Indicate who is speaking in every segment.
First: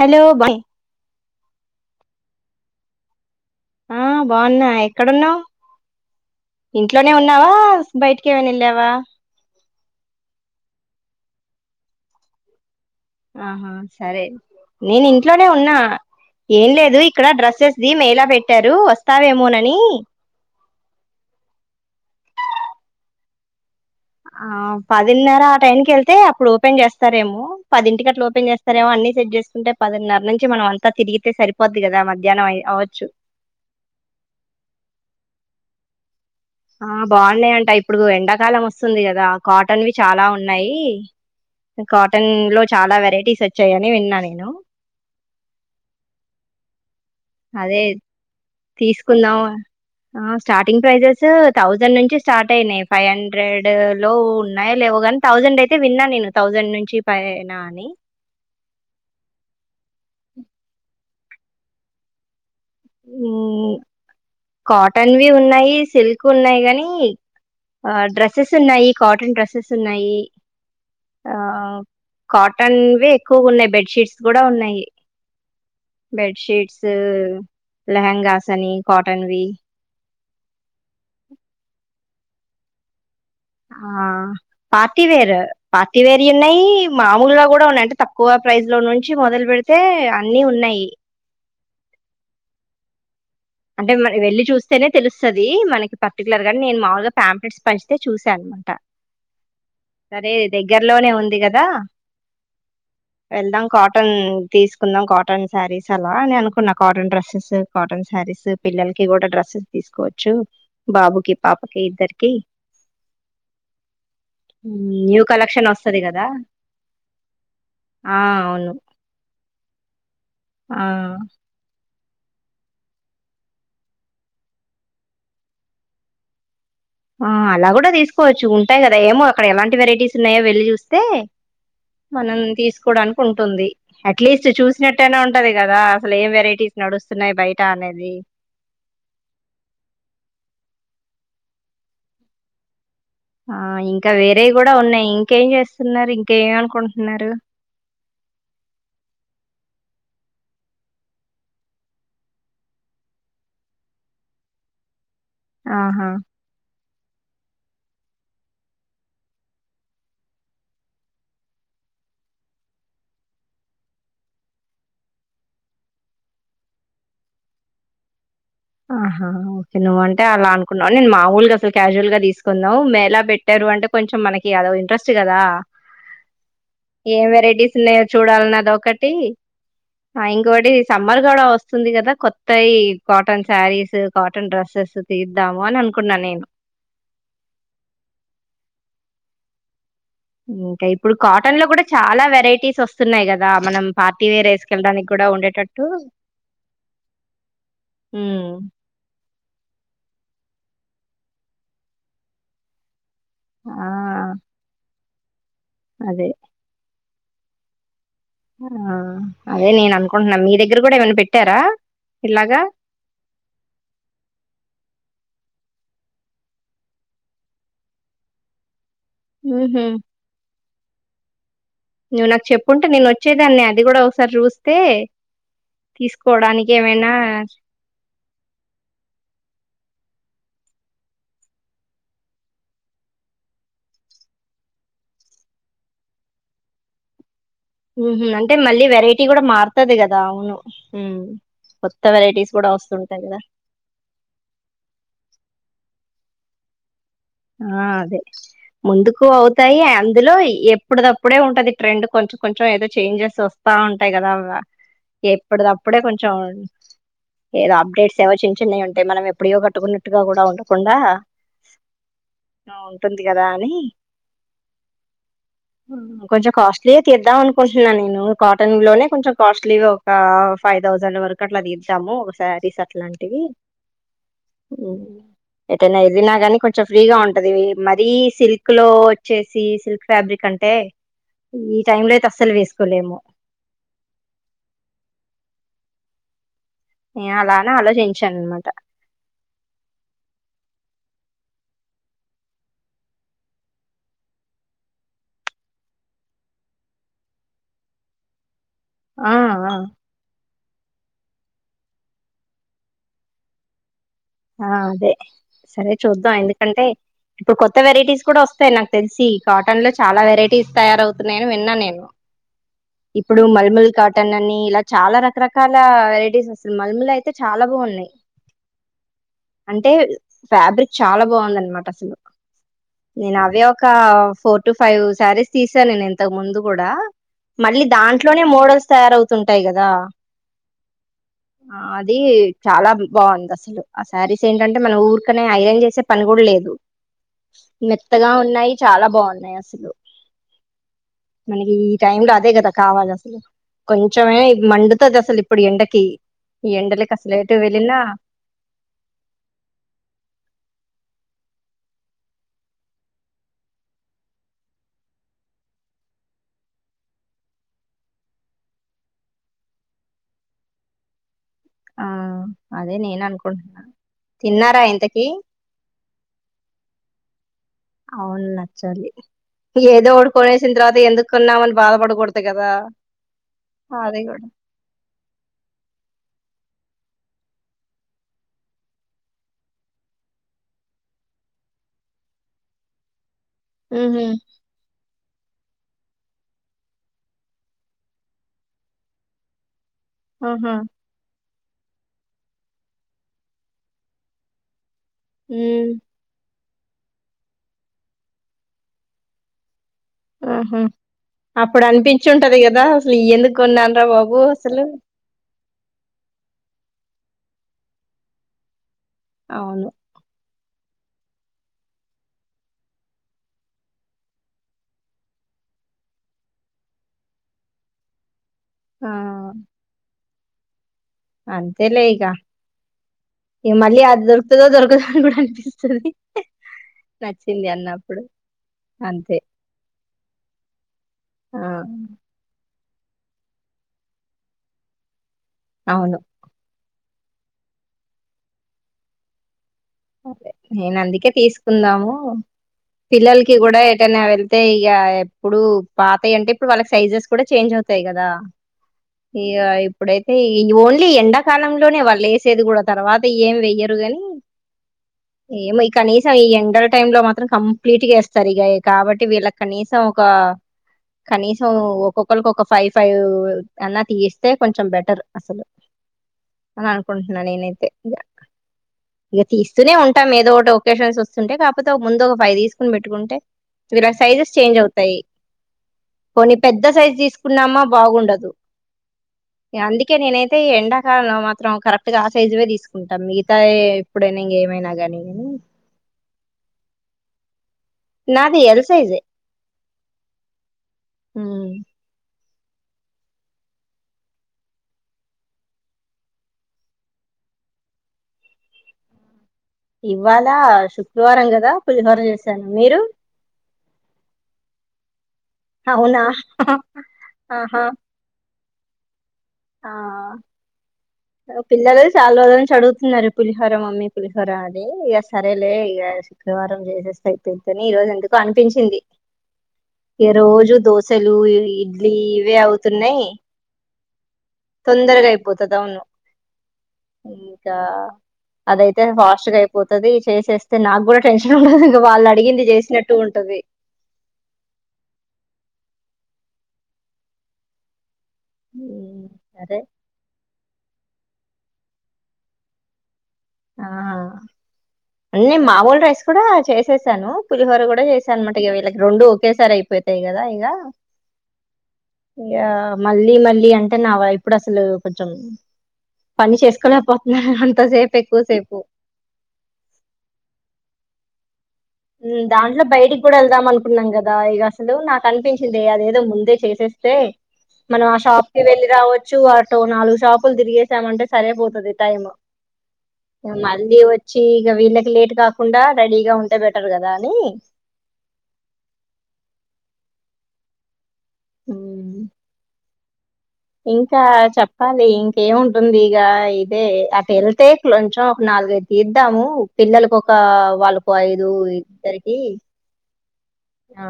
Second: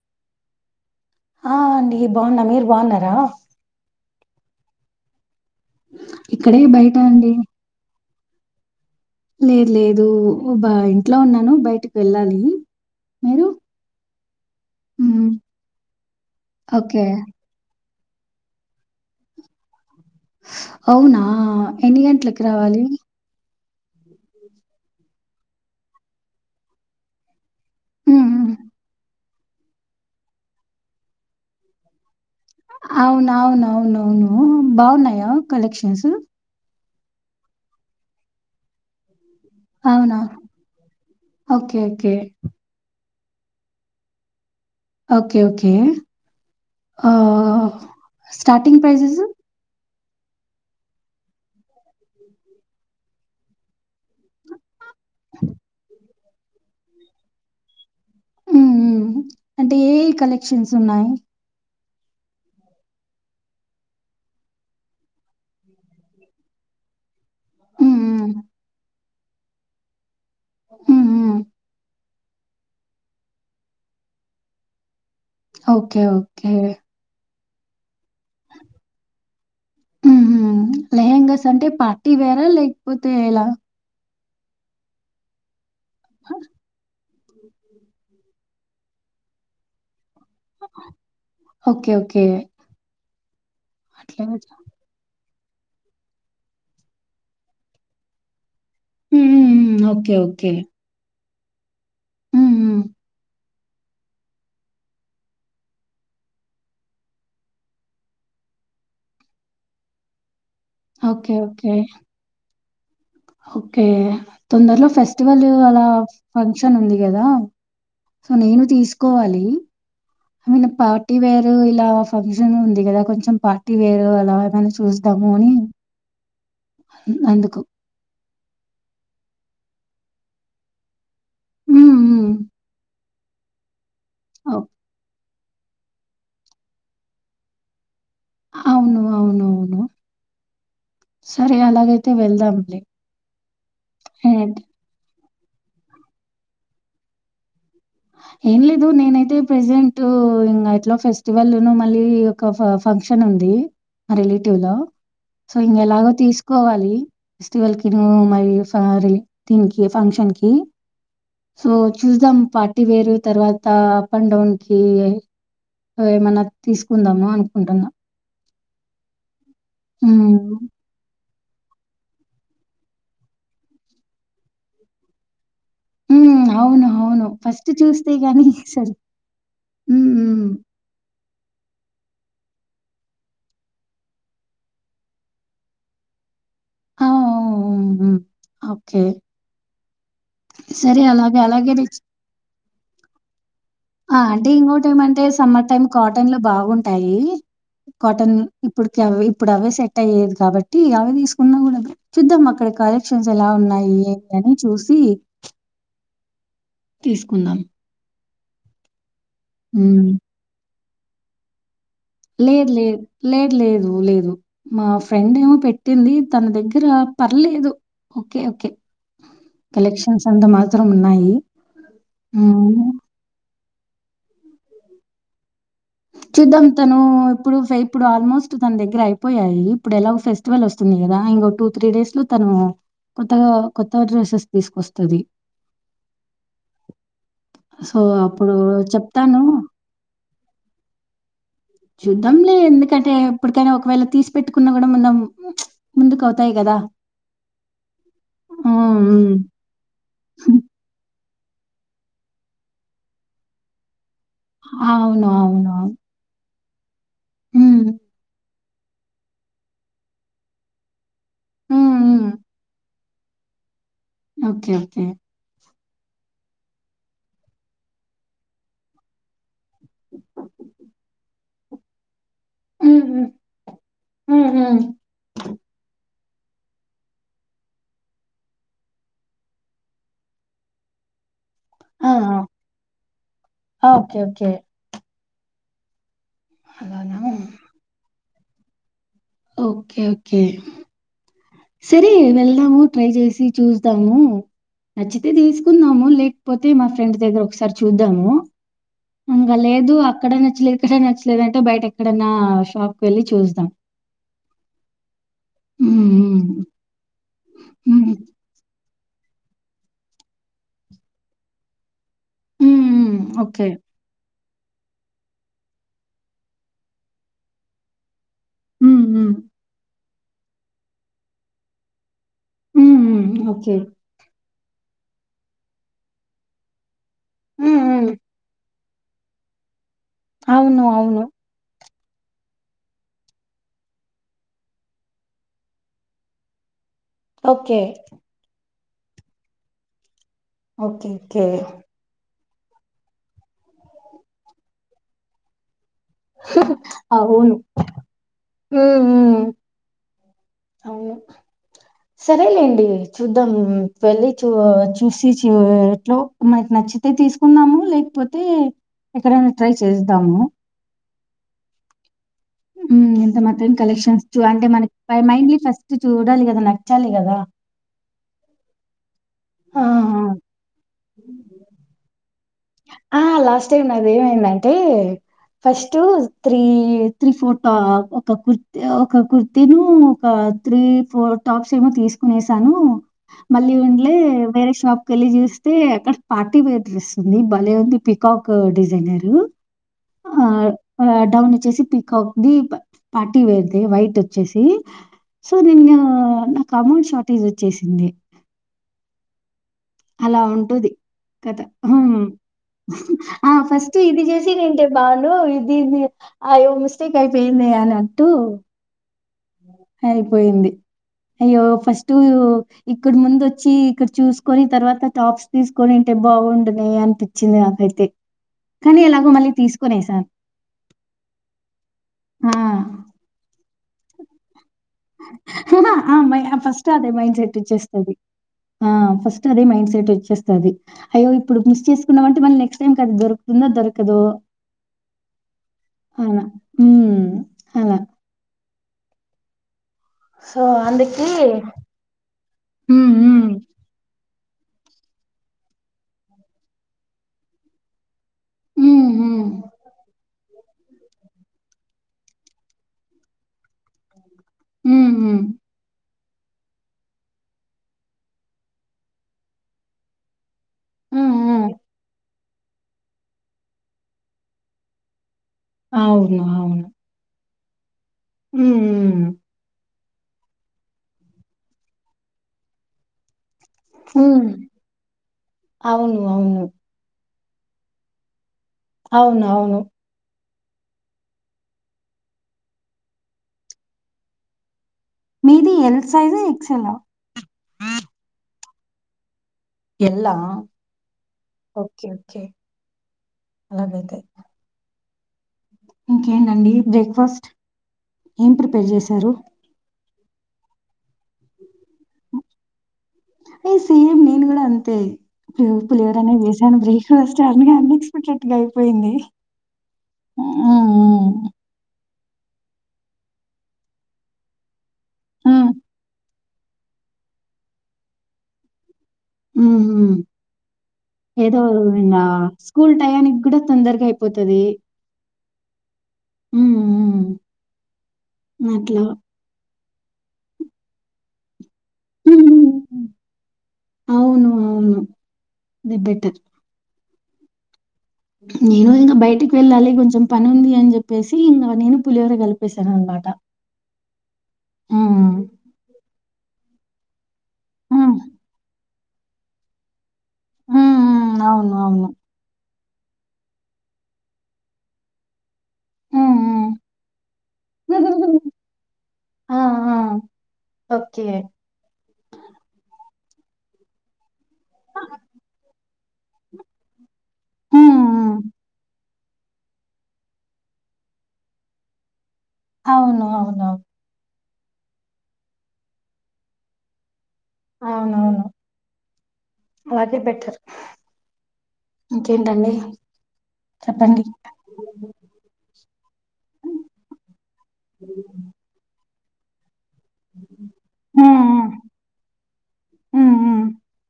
Speaker 1: Hello భాయ్
Speaker 2: హ అండి నిను బాగున్నా మీరు బాగున్నారా
Speaker 1: ఆ బాగున్నాయి ఎక్కడున్నావ్
Speaker 2: ఇక్కడే బయట
Speaker 1: ఇంట్లోనే
Speaker 2: అండి
Speaker 1: ఉన్నావా బయటికీ ఏమన్నా ఏళ్ళావా
Speaker 2: లేదు లేదు బా ఇంట్లో ఉన్నాను బయటికి వెళ్ళాలి మీరు
Speaker 1: ఆహా సరే నేను
Speaker 2: మ్మ్
Speaker 1: ఇంట్లోనే ఉన్నా ఏం లేదు
Speaker 2: ఓకే
Speaker 1: ఇక్కడ డ్రెస్సెస్ నిన్ ఎలా పెట్టారు వస్తావేమోనని
Speaker 2: అవునా ఎన్ని గంటలకి రావాలి
Speaker 1: ఆ పదిన్నర ఆ టైంకి వెళ్తే అప్పుడు ఓపెన్ చేస్తారేమో పదింటికి అట్లా
Speaker 2: మ్మ్
Speaker 1: ఓపెన్ చేస్తారేమో అన్న ముందే సెట్ చేసుకుంటే పదిన్నర నుంచి మనం అంతా తిరిగితే సరిపోద్ది కదా మధ్యాహ్నం అయి అవచ్చు
Speaker 2: అవున్ అవున్ అవున్ అవును బాగున్నాయా కలెక్షన్స్
Speaker 1: ఆ బాగున్నాయంట ఇప్పుడు ఎండాకాలం వస్తుంది కదా కాటన్ వి
Speaker 2: అవునా
Speaker 1: చాలా ఉన్నాయి
Speaker 2: ఓకే ఓకే
Speaker 1: కాటన్ లో చాలా వెరైటీ టి సచ్చయ్యనే [unintelligible] వెళ్ళా నీను
Speaker 2: ఓకే ఓకే ఆ
Speaker 1: అదే
Speaker 2: స్టార్టింగ్ ప్రైజెస్
Speaker 1: తీసుకుందాం ఆ స్టార్టింగ్ ప్రైజెస్ థౌజండ్ నుంచి స్టార్ట్ అయినాయి ఫైవ్ హండ్రెడ్ లో ఉన్నాయి లేవు కాని థౌజండ్ అయితే విన్నా నేను థౌజండ్ నుంచి పైన అని
Speaker 2: మ్మ్ అంటే ఏ ఏ కలెక్షన్స్ ఉన్నాయ్
Speaker 1: మ్మ్ కాటన్ వి ఉన్నాయి సిల్క్ వి ఉన్నాయి కాని ఆ
Speaker 2: మ్మ్ మ్మ్
Speaker 1: డ్రెస్సెస్ ఉన్నాయి కాటన్ డ్రెస్సెస్ ఉన్నాయి
Speaker 2: మ్మ్
Speaker 1: ఆ
Speaker 2: మ్మ్
Speaker 1: కాటన్వి ఎక్కువగా ఉన్నాయి బెడ్షీట్స్ కూడా ఉన్నాయి
Speaker 2: ఓకే ఓకే
Speaker 1: బెడ్షీట్స్ లెహెంగాసని కాటన్ వి
Speaker 2: లెహెంగస్ అంటే పార్టీ వేరా లేకపోతే ఎలా
Speaker 1: పార్టీవేరు పార్టీ వేరుయి ఉన్నాయ్ మామూలుగా కూడా ఉన్నాయి అంటే తక్కువ ప్రైస్ లో నుంచి మొదలు పెడితే అన్నిీ ఉన్నాయి
Speaker 2: ఓకే ఓకే
Speaker 1: అంటే మరి వెల్లి
Speaker 2: అట్లాగట్లా.
Speaker 1: చూస్తేనే తెలుస్తు స్తది మనకి పర్టికులర్ గా నేన్ మాముూలుగ పామ్ప్లెట్స్ పంచితే చూశానున మాట
Speaker 2: హ్మ్. హ్మ్. హ్మ్. ఓకే.
Speaker 1: సరే దగ్గరలోనే ఉంది కదా
Speaker 2: ఉహు
Speaker 1: వెళ్దాం కాటన్ తీసుకుందాం కాటన్ శారీస్ అలా అని అనుకున్నా కాటన్ డ్రెస్సెస్ కాటన్ శారీస్ పిల్లలకి కూడా డ్రెస్సెస్ తీసుకోవచ్చు
Speaker 2: ఓకే.
Speaker 1: బాబుకి
Speaker 2: ఓకే.
Speaker 1: పాపకి ఇద్దరికి
Speaker 2: ఓకే తొందరలో
Speaker 1: న్యూ
Speaker 2: ఫెస్టివల్
Speaker 1: కలెక్షన్
Speaker 2: అలా
Speaker 1: వస్తది కదా
Speaker 2: ఫంక్షన్ ఉంది కదా
Speaker 1: ఆ
Speaker 2: సో నేను
Speaker 1: అవును
Speaker 2: తీసుకోవాలి మీన్
Speaker 1: ఆ
Speaker 2: పార్టీ వేర్ ఇలా ఫంక్షన్ ఉంది కదా కొంచెం పార్టీ వేరు అలా ఏమైనా చూస్తద్దాము అని
Speaker 1: ఆ
Speaker 2: అందుకు.
Speaker 1: అలా కూడా తీసుకోవచ్చు ఉంటాయి కదా ఏమో అక్కడ ఎలాంటి వెరైటీస్ ఉన్నాయో వెళ్లి చూస్తే
Speaker 2: హ్మ్. హ్మ్.
Speaker 1: మనం తీసుకోడానికి ఉంటుంది అట్లీస్ట్
Speaker 2: ఓహ్!
Speaker 1: చూసినట్టయినా ఉు ఉంటది కదా అసలు ఏం వెరైటీస్ నడుస్తున్నాయి బయట అనేది
Speaker 2: అవును అవునఅవును సరే అలాగైతే వెళ్దాంలే
Speaker 1: ఆ ఇంకా
Speaker 2: ఏ
Speaker 1: వేరేవి కూడా ఉన్నాయి ఇంకేం చేస్తున్నారు ఇంక ఏమ అనుకుంటున్నారు
Speaker 2: ఏం లేదు నేనైతే ప్రెసెంట్ ఇంగ ఎట్లా ఫెస్టివల్ ను మళ్ళీ ఒక ఫంక్షన్ ఉంది మా రిలేటివ్ లో సో నేన్
Speaker 1: ఆహా
Speaker 2: ఎలాగో తీసుకోవాలి ఫెస్టివల్కీ ను మ సారి దీన్కి ఫంక్షన్కి సో చూస్దం పార్టీ వేరు తర్వాత అప్ అండ్ డౌన్ కి ఏమన్నా తీసుకుందాము అనుకుంటున్నా
Speaker 1: ఆహా ఓకే నువ్వు అంటే అలా
Speaker 2: హ్మ్.
Speaker 1: అకున్నావు నేను మా ఊలుగా అసలు క్యాజువల్ గా తీసుకుందాం మేలా పెట్టారు అంటే కొంచెం మనకి అదో ఇంట్రస్ట్ కదా
Speaker 2: హ్మ్. అవును.
Speaker 1: ఏం
Speaker 2: అవును. ఫస్ట్
Speaker 1: వెరైటీస్ ఉన్నాయో
Speaker 2: చూస్తే గాని
Speaker 1: చూడాలన్నది
Speaker 2: సరి
Speaker 1: ఒకటి
Speaker 2: హ్మ్.
Speaker 1: అ
Speaker 2: హ్మ్.
Speaker 1: ఇంకోటి సమ్మర్ కూడా వస్తుంది కదా కొత్తయి కాటన్ శారీస్ కాటన్ డ్రస్సెస్ తీద్దాము అని అనుకున్నాను నేను
Speaker 2: ఉహు ఓకే
Speaker 1: ఇంకా
Speaker 2: సరే
Speaker 1: ఇప్పుడు
Speaker 2: అలాగే
Speaker 1: కాటన్ లో
Speaker 2: అలాగే
Speaker 1: కూడా
Speaker 2: నెక్స్ట్
Speaker 1: చాలా వెరైటీస్ వస్తున్నాయి కదా మనం
Speaker 2: ఆ
Speaker 1: పార్టీ వేర్
Speaker 2: అంటే ఇంకోటి
Speaker 1: వేసుకెళ్ళడానికి
Speaker 2: ఏమంటే
Speaker 1: కూడా
Speaker 2: సమ్మర్ టైం
Speaker 1: ఉండేటట్టు
Speaker 2: కాటన్ లో బాగుంటాయి కాటన్
Speaker 1: ఉమ్
Speaker 2: ఇప్పుడుకి అవ్వే ఇప్పుడు అవే సెట్ అయి లేదు కాబట్టి అవి తీసుకున్నా కూడా చూద్దాం అక్కడకి కాలే క్షన్స్ ఎలా
Speaker 1: ఆ
Speaker 2: ఉన్నాయి ఏంటి అని చూసి
Speaker 1: అదే
Speaker 2: తీసుకుందాం
Speaker 1: ఆ అదే నేను
Speaker 2: హ్మ్.
Speaker 1: అనుకుంటున్నా మీ దగ్గర కూడా ఏమైనా పెట్టారా ఇలాగా
Speaker 2: లేదు లేదు లేదు లేదు లేదు మా ఫ్రెండ్ ఏమో పెట్ పట్టింది తన దగ్గర పర్లేదు ఓకే ఓకే
Speaker 1: ఉహు
Speaker 2: కలెక్షన్స్ అంటే మ చిత్రం ఉన్నాయి
Speaker 1: నువ్వు నాకు చెప్పుంటే
Speaker 2: హ్మ్.
Speaker 1: నేను వచ్చేదాన్ని అది కూడా ఒకసారి చూస్తే
Speaker 2: చూద్దాం
Speaker 1: తీసుకోవడానికి
Speaker 2: తను
Speaker 1: ఏమైనా
Speaker 2: ఇప్పుడు ఇప్పుడు ఆల్మోస్ట్ తన దగ్గర అయిపోయాయి ఇప్పుడు ఎలాగో ఫెస్టివల్ వస్తుంది కదా ఇంగో టూ త్రీ డేస్ లో తను కొత్తగా కొత్తగ డ్రెస్సెస్ తీసుకొస్తది
Speaker 1: ఉహు
Speaker 2: అప్పుడు
Speaker 1: అంటే మళ్ళీ వెరైటీ
Speaker 2: చెప్తాను
Speaker 1: కూడా మారుతది కదా అవును కొత్త వెరైటీస్
Speaker 2: చూద్దాంలే
Speaker 1: కూడా
Speaker 2: ఎందుకంటే
Speaker 1: వస్తుంటాయి కదా
Speaker 2: ఇప్పుడుకనా ఒకవేళ తీసి పెట్టుకున్న కూడా మానం ముందుకు అవుతాయి కదా
Speaker 1: ఆ అదే
Speaker 2: ఉమ్,
Speaker 1: ముందుకు
Speaker 2: ఉమ్.
Speaker 1: అవుతాయి అందులో ఎప్పుడు త ఇప్పుడే ఉంటుంది ట్రెండ్ కొంచం కొంచెం ఏదో చేంజెస్ వస్తా ఉంట ఉంటాయి కదా
Speaker 2: అవును
Speaker 1: ఎప్పుడు
Speaker 2: అవును
Speaker 1: అప్పుడే కొంచెం ఏదో
Speaker 2: ఉమ్,
Speaker 1: అప్డేట్స్ ఏవో చిన్న చిన్నవి ఉంటాయి మనం ఎప్పుడి కట్టుకున్నట్టుగా కూడా ఉండకుండా
Speaker 2: ఉమ్, ఉమ్.
Speaker 1: ఆ, ఉంటుంది కదా అని
Speaker 2: ఓకే ఓకే
Speaker 1: కొంచెం కాస్ట్లీఆ తీద్దాం అనుకుంటున్నా నేను కాటన్ లోనే కొంచెం కాస్ట్లీ ఇట్ ఒక ఫైవ్ థౌసండ్ వరకు అట్లా దిద్దాము సరీస్
Speaker 2: ఉమ్, ఉమ్,
Speaker 1: అట్లాంటివి
Speaker 2: ఉమ్, ఉమ్.
Speaker 1: ఏనా వెళ్ళినా కానీ కొంచ కొంచం ఫ్రీగా ఉంటది మరీ సిల్క్ లో వచ్చేసి సిల్క్ ఫ్యాబ్రిక్ అంటే ఈ టై
Speaker 2: ఆ,
Speaker 1: లో అయితే అస్సలు వేసుకోలేము
Speaker 2: ఆ, ఓకే ఓకే అలానా
Speaker 1: నే అలానే ఆలోచించాను అనమాట
Speaker 2: ఓకే ఓకే సిరి వెళ్దాము ట్రై చేసి చూదాము నచ్చితే తీసుకుందాము లేకపోతే మా ఫ్రెండ్ దగ్గర ఒకసారి చూద్దాము
Speaker 1: ఆ
Speaker 2: ఇంకా
Speaker 1: ఆ
Speaker 2: లేదు అక్కడ నచ్చలే ఎక్కడ నచ్చలేదంటే బయట ఎక్కడన్నా షాప్ క వెళ్ళి చూస్తద్దాం
Speaker 1: ఆ అదే సరే చూద్దాం
Speaker 2: హ్మ్. హ్మ్.
Speaker 1: ఎందుకంటే ఇప్పుడు కొత్త
Speaker 2: హ్మ్.
Speaker 1: వెరైటీస్ కూడా వస్తాయి నాకు తెలిసి కాటన్ లో చాలా వెరైటీస్ తయారవుతున్నాయని విన్నా నేను
Speaker 2: హ్మ్. హ్మ్.
Speaker 1: ఇప్పుడు
Speaker 2: ఓకే.
Speaker 1: మల్మూల్ కాటన్ అన్ని ఇలా చాలా రకరకాల వెరైటీస్ వసలు మల్మల అయితే చాలా బాగున్నాయి
Speaker 2: హ్మ్. హ్మ్.
Speaker 1: అంటే ఫ్యాబ్రిక్ చాలా బాగుంది అనమాట అసలు
Speaker 2: హ్మ్. హ్మ్.
Speaker 1: నేను అవే
Speaker 2: ఓకే.
Speaker 1: ఒక ఫోర్ టు ఫైవ్ శారీస్ తీసాను నేను ఇంతకు ముందు కూడా
Speaker 2: హ్మ్.
Speaker 1: మళ్ళీ
Speaker 2: హ్మ్.
Speaker 1: దాంట్లోనే మోడల్స్ తయారవుతుంటాయి కదా
Speaker 2: అవును అవును
Speaker 1: ఆ అది చాలా బాగుంది అసలు ఆ శారీస్ ఏంటంటే మనం ఊరికనే ఐరన్ చేసే పని కూడా లేదు
Speaker 2: ఓకే.
Speaker 1: మెత్తగా ఉన్నాయి చాలా బాగున్నాయి అసలు
Speaker 2: ఓకే. ఓకే.
Speaker 1: మనకి ఈ టైమ్ లో అదే క కావాలి అసలు కొంచమే మండుతది అసలు ఇప్పుడు ఎండ ఈ ఎండలకి అసలు ఎటు
Speaker 2: అవును.
Speaker 1: వెళ్లినా
Speaker 2: హ్మ్. హ్మ్. అవును. సరేలేండి చూద్దాం వెళ్ళి చూ చూసి చూట్లో మనకి నచ్చితే తీసుకుందాము లేకపోతే ఎక్కడైనా ట్రై చేద్దాము
Speaker 1: ఆ అదే నేను
Speaker 2: ఎంత మాత్రం
Speaker 1: అనుకుంటున్నా
Speaker 2: కలెక్షన్స్ చూ అంటే
Speaker 1: తిన్నారా
Speaker 2: మనకి
Speaker 1: ఇంతకి
Speaker 2: మైండ్లీ ఫస్ట్ చూడాలి కదా నచ్చాలి కదా
Speaker 1: అవును నచ్చి ఏదో
Speaker 2: ఆ
Speaker 1: డుకనేసిన తర్వాత ఎందుకున్నామని బాధపడకూడదు కదా
Speaker 2: ఆ లాస్ట్ టైం నాది
Speaker 1: అది కూడా
Speaker 2: ఏమైందంటే ఫస్ట్ త్రీ త్రీ ఫోర్ట్ ఒక కుర్తి ఒక కుర్తిను ఒక త్రీ ఫోర్ టాప్స్ ఏమో తీసుకునేసాను మళ్ళీ ఉండలే
Speaker 1: ఉహు
Speaker 2: వేరే షాప్ క వెళ్ళి చూస్తే అక్కడ పార్టీ వేర్ డ్రెస్ భలే ఉంది పికాక్ డిజైనర్ ఆ
Speaker 1: ఆహా
Speaker 2: డౌన్ వచ్చేసి పిక్వుంది పార్టీ వేర్ ది వైట్ వచ్చేసి సో
Speaker 1: ఉ
Speaker 2: నిన్న నాకు అమౌంట్ షార్టేజ్ వచ్చేసింది అలా
Speaker 1: ఆహా
Speaker 2: ఉంటుది కథ
Speaker 1: అప్పుడు అనిపించుంటది కదా అసలు
Speaker 2: ఆ
Speaker 1: ఎందుకు
Speaker 2: ఫస్ట్
Speaker 1: కొన్నాన్రా
Speaker 2: ఇది
Speaker 1: బాబు
Speaker 2: చేసి
Speaker 1: అసలు
Speaker 2: నేంటే బాను దీ అయో మిస్టేక్ అయిపోయింది అని అంటూ
Speaker 1: అవును
Speaker 2: అయిపోయింది అయ్యో ఫస్ట్ ఇక్కడ ముందు వచ్చి ఇక్కడ చూసుకొని తర్వాత టాప్స్ తీసుకొనింటే బా గుండునేయి అనిపిచ్చింది నాకైతే. కానీ
Speaker 1: ఆ
Speaker 2: ఎలాగో మళ్ళీ తీసుకునేసా
Speaker 1: అంతేలే ఇగా
Speaker 2: ఆ
Speaker 1: మళ్ళీ అదిదో రుకుతదో దొరకదు అని కూడా అనిపిస్తది
Speaker 2: ఆ మై ఫస్ట్ అదే మైండ్ సెట్
Speaker 1: నచ్చింది
Speaker 2: వచ్చేస్తది
Speaker 1: అన్నప్పుడు.
Speaker 2: ఆ
Speaker 1: అంతే
Speaker 2: ఫస్ట్ అదే మైండ్ సెట్ వచ్చేస్తది. అయ్యో ఇప్పుడు
Speaker 1: ఆ
Speaker 2: మిస్ చేసుకున్నమంటే మళ్ళీ నెక్స్ట్ టైం కది దొరకుతుందో దొరకదో
Speaker 1: అవును
Speaker 2: అలా హ్ హా
Speaker 1: అదే నేను అందుకే తీసుకుందాము.
Speaker 2: ఉమ్ ఉమ్
Speaker 1: పిల్లలకి కూడా ఏటైనా వెళి తే ఇగా ఎప్పుడు పాతయి అంటే ఇప్పుడు వాళ్ళకి సైజెస్ కూడా చేంజ్ అయితాయి కదా.
Speaker 2: ఉమ్ ఉమ్
Speaker 1: ఇగా ఇప్పుడైతే ఈ ఓన్లీ ఎండాకాలంలోనే వాళ్ళు ఎసేది కూడా తరువాత ఇయేం వెయ్యరు కానీ
Speaker 2: హ్మ్. హ్మ్.
Speaker 1: ఎమో కనీ సం ఈ ఎండల టైమ్ లో మాత్రం కంప్లీట్గా ఎస్తరు ఇగా కాబట్టి వీళ్ళకి కనీసం ఒక
Speaker 2: ఆ!
Speaker 1: కనీసం
Speaker 2: ఆ!
Speaker 1: ఒక్కొక్కలకు ఒక ఫైవ్ ఫైవ్ అన్న తీయిస్తే కొంచెం బెటర్. అసలు
Speaker 2: అవును.
Speaker 1: అని అనుకుంటున్న నేనైతే ఇగ
Speaker 2: ఉ
Speaker 1: ఇగ తీస్తూనే ఉంటాం ఏదో ఒకటి ఒకేషన్స్ వస్తుంటే, కాకపోతే ఒక ముందు ఒక ఫైవ్ తీసుకొని పెట్టుకుంటే వీళ్లా
Speaker 2: హ్మ్.
Speaker 1: సైజెస్ చేంజ్ అవుతాయి.
Speaker 2: అవును.
Speaker 1: పోని
Speaker 2: అవును.
Speaker 1: పెద్ద సైజ్ తీసు కున్నామా బాగుండదు.
Speaker 2: అవునవును.
Speaker 1: అయితే ఈ ఎండాకాలంలో మాత్రం కరెక్ట్ గా ఆ సైజువే తీసుకుంటాం మిగతా ఎప్పుడైనా ఇంగా ఏమైనా కానీ.
Speaker 2: మీది ఎల్ సైజా, ఎక్సెల్ ఆ
Speaker 1: నాది ఎల్ సైజే.
Speaker 2: ఎల్ ఆ
Speaker 1: ఉమ్
Speaker 2: ఓకే ఓకే. అలాగైతే ఇంకేంటండి బ్రేక్ఫాస్ట్ ఏం ప్రిపేర్ చేశారు.
Speaker 1: ఇవ్వాలా శుక్రవారం కదా పులిహోర చేశాను. మీరు?
Speaker 2: నేను సేమ్ నేను కూడా అంతే. పు
Speaker 1: అవునా
Speaker 2: పులిహోరానే చేసాను బ్రేక్ఫాస్ట్ అందుకే
Speaker 1: ఆహా
Speaker 2: అన్ఎక్స్పెక్టెడ్ గా అయిపోయింది.
Speaker 1: ఆ
Speaker 2: హ్మ్. హ్మ్.
Speaker 1: ఓ పిల్లలు చాలా రోజుల నుంచి అడుగుతున్నారు. పులిహోర మమ్మీ పులిహోర అని ఇగా సరేలే
Speaker 2: హ్మ్.
Speaker 1: ఇగ శుక్రవారం చేసేస్తే అయిపోద్దని ఈ రోజు ఎందుకో అనిపించింది.
Speaker 2: హుహ్
Speaker 1: ఇక రోజు దోశలు
Speaker 2: ఏదో
Speaker 1: ఇడ్లీ
Speaker 2: ఇగా
Speaker 1: ఇవే
Speaker 2: స్కూల్
Speaker 1: అవుతున్నాయి
Speaker 2: టయానికి కూడా తొందరగా అయి పోతది.
Speaker 1: అయిపోతదవును. ఇంకా
Speaker 2: హ్మ్.
Speaker 1: అదయితే
Speaker 2: అట్లా.
Speaker 1: ఫాస్ట్ గా అయిపో పోతది చేసేస్తే నాకు కూడా టెన్షన్ ఉండదు. ఇగ వాళ్ళు అడిగింది
Speaker 2: హ్మ్.
Speaker 1: చేసినట్టు ఉంటది.
Speaker 2: త నేను ఇంకా
Speaker 1: ఉమ్,
Speaker 2: బయటకి
Speaker 1: సరే
Speaker 2: వెళ్ళాలి కొంచెం పని ఉంది అని చెపి చేపెసి ఇంగా నేను పులిహోర కలిపేసాను అనమాట.
Speaker 1: అన్నే మామూలు రైస్ కూడా చేసేసాను. పులిహోర
Speaker 2: హ్మ్.
Speaker 1: కూడా చేసా అనమాట ఇగా వీళ్ళకి. రొండు ఒకేసారి అయిపోతాయి కదా ఇగా,
Speaker 2: హ్మ్. హ్మ్. అవును. అవును.
Speaker 1: ఇగా మళ్ళీ మళ్ళీ అంటే నా ఇప్పుడు అసలు కొంచెం
Speaker 2: హ్మ్.
Speaker 1: పని చేసుకోలేకపోతున్నారు అంతసేపు.
Speaker 2: హ్మ్.
Speaker 1: పెక్కువ సేపు.
Speaker 2: చే
Speaker 1: దాంట్లో బయటికి కూడా వెళ్దాం అనుకున్నాం కదా. ఇగ అసలు నాకు అనిపించింది అదే దో ముందే చేసేస్తే
Speaker 2: హ్మ్.
Speaker 1: మనం ఆ
Speaker 2: హ్మ్.
Speaker 1: షాప్ కి వెళ్ళి రావ చ్చు, అటో నాలుగు షాపులు తిరిగసామంటే సరేపోతుంది టైమ్.
Speaker 2: అవును అవునవును.
Speaker 1: చ్చి ఇగా వీళ్ళకి లేట్ కాకుండా రెడీగా ఉంటే బెటర్ కదా. అని
Speaker 2: అవునవును అలాగే బెటర్
Speaker 1: ఉమ్,
Speaker 2: ఇంకేంటండి
Speaker 1: ఇంకా
Speaker 2: చెప్పండి.
Speaker 1: చెప్పాలి ఇంకేముంటుంది ఇక ఇదే అటు వెళ్తే కొంచెం ఒక నా నాలుగై తీద్దాము పిల్లలలకు ఒకక వాళ్ళకు
Speaker 2: హ్మ్. హ్మ్.
Speaker 1: ఐదుద్దరికి
Speaker 2: హ్మ్. హ్మ్.
Speaker 1: ఆ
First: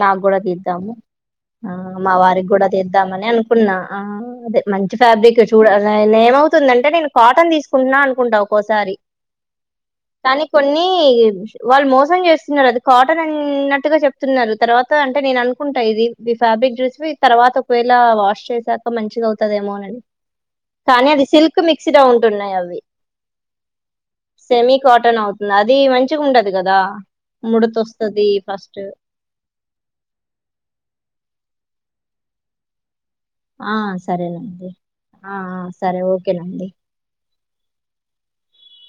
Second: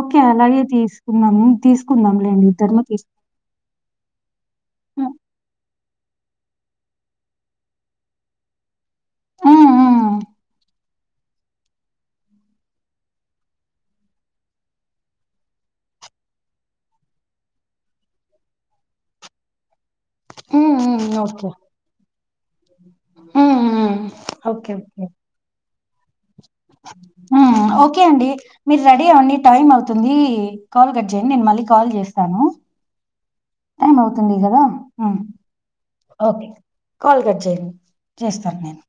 Speaker 2: ఓకే.
Speaker 1: నాకు కూడా
Speaker 2: అలాగే
Speaker 1: తీద్దాము
Speaker 2: తీసుకుందాము.
Speaker 1: ఆ మా
Speaker 2: తీసుకుందాంలెండి.
Speaker 1: వారికి కూడా
Speaker 2: ఇద్దరము తీసుకు
Speaker 1: తీద్దామని అనుకున్నా ఆ అదే మంచి
Speaker 2: హ్మ్.
Speaker 1: ఫ్యాబ్రిక్ చూడాలి అ ఏమవుతుందంటే నేను కాటన్ తీసుకుంటున్నా అనుకుంటా ఒక్కసారి
Speaker 2: హ్మ్. హ్మ్.
Speaker 1: కానీ కొన్ని వాళ్ళు మోసం చేస్తున్నారు అది కాటన్ అన్నట్టు గా చెప్తున్నారు తర్వాత అంటే నేను అనుకుంటా ఇది ఫ్యాబ్రిక్ చూసి తర్వాత ఒకవేళ వాష్ చేసా మంచిగా అవుతదేమో అనిది
Speaker 2: హ్మ్. హ్మ్.
Speaker 1: కానీ అది
Speaker 2: ఓకే.
Speaker 1: సిల్క్ మిక్స ఉంటుంది న్నాయి అవి
Speaker 2: హ్మ్. హ్మ్. ఓకే.
Speaker 1: Semi
Speaker 2: okay.
Speaker 1: కాటన్ అవుతుంది అది మంచి మచ్చి ఉండది కదా
Speaker 2: హ్మ్
Speaker 1: ముడుత
Speaker 2: ఓకే
Speaker 1: వస్తుంది
Speaker 2: అండి.
Speaker 1: ఫస్ట్
Speaker 2: మీరు రెడీ అవ్వండి టైమ్ అవుతుంది కాల్ కట్ చేయండి నేను మళ్ళీ కాల్ చేస్తాను
Speaker 1: ఆ
Speaker 2: ఏం అవుతుంది
Speaker 1: సరేనండి ఆ ఆ సరే
Speaker 2: కదాక
Speaker 1: ఓకేనండి
Speaker 2: కాల్ చేస్తాను నేను